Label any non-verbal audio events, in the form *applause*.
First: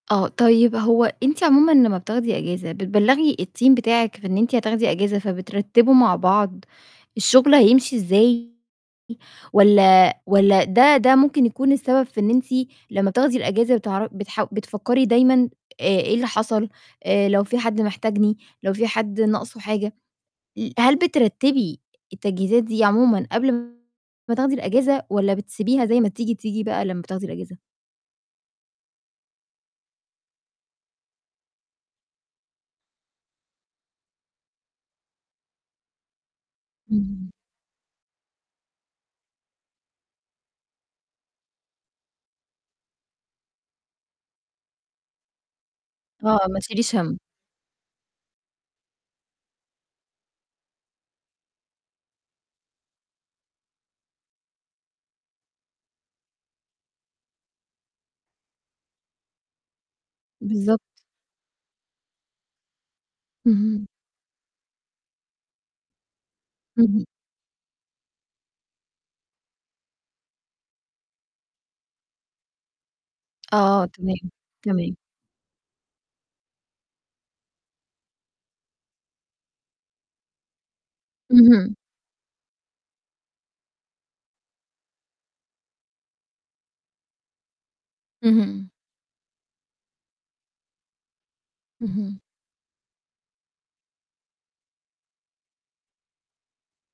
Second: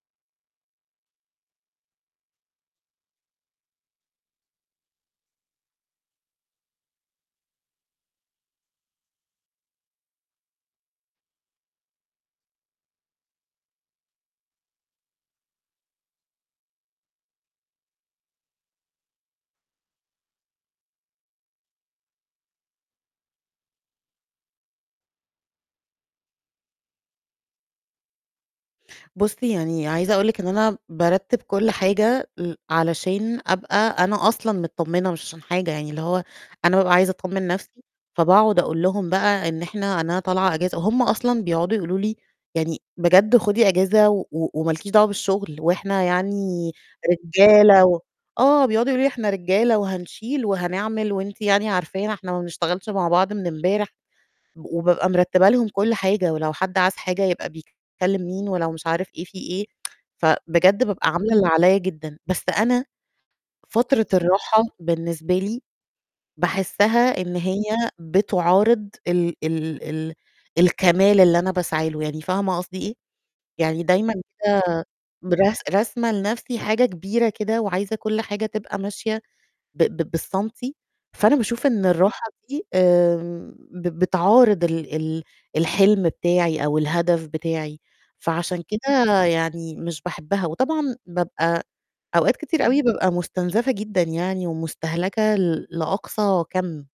آه، طيب هو أنتِ عمومًا لمّا بتاخدي إجازة بتبلغي الteam بتاعك في إن أنتِ هتاخدي إجازة، فبترتّبوا مع بعض الشغل هيمشي إزاي؟ والّا والّا ده ده ممكن يكون السبب في إن أنتِ لمّا بتاخدي الإجازة بتعر بتح بتفكّري دايمًا، آآ، إيه اللي حصل، آآ، لو فيه حد محتاجني، لو فيه حد ناقصه حاجة، ل هل بترتبي التجهيزات دي عمومًا قبل م ما تاخدي الإجازة، والّا بتسيبيها زي ما تيجي تيجي بقى لمّا بتاخدي الإجازة؟ بُصي يعني عايزة أقُول لِك إن أنا بارتّب كل حاجة ل علشان أبقى أنا أصلًا متطمنة مش عشان حاجة، يعني اللي هو أنا بابقى عايزة إمم. أطمن نَفْسي، فباقعد أقُول لهم بقى إن إحنا أنا طالعة إجازة، وهُم أصلًا بيقعدوا يقُولوا لي يعني بجد خُدي إجازة، و وما لكيش دعوة بالشغل، وإحنا آه، ما يعني تشيليش هَم. رجالة و آه، بيقعدوا يقولوا لي إحنا رجالة وهنشيل وهنعمل، وأنتِ يعني عرفانا إحنا ما بنشتغلش مع بعض من امبارح، وبابقى مرتبة لهم كل حاجة، ولو حد عاز حاجة يبقى بيكلّم مين، ولو مش عارف إيه في إيه *tsk* فبجد بالضبط. بابقى عاملة اللي عليّا جدًا، بس أنا اهم. فترة الراحة بالنسبة لي اهم. باحسّها إن هي بتعارض ال ال ال الكمال اللي أنا باسعي له، يعني فاهمة قصدي إيه؟ يعني آه دايمًا تمام، كده تمام. برس راسمة لنَفْسي حاجة كبيرة كده، وعايزة كل حاجة تبقى ماشية ب ب بالسنتي، فأنا باشوف اهم. إن الراحة دي، آمم، ب بتعارض ال ال الحلم بتاعي أو الهدف بتاعي، فعشان اهم. كده يعني مش باحبها، وطبعًا بابقى اهم. أوقات كتير أوي بابقى مستنزَفة جدًا يعني ومستهلكة ل لأقصى كَم.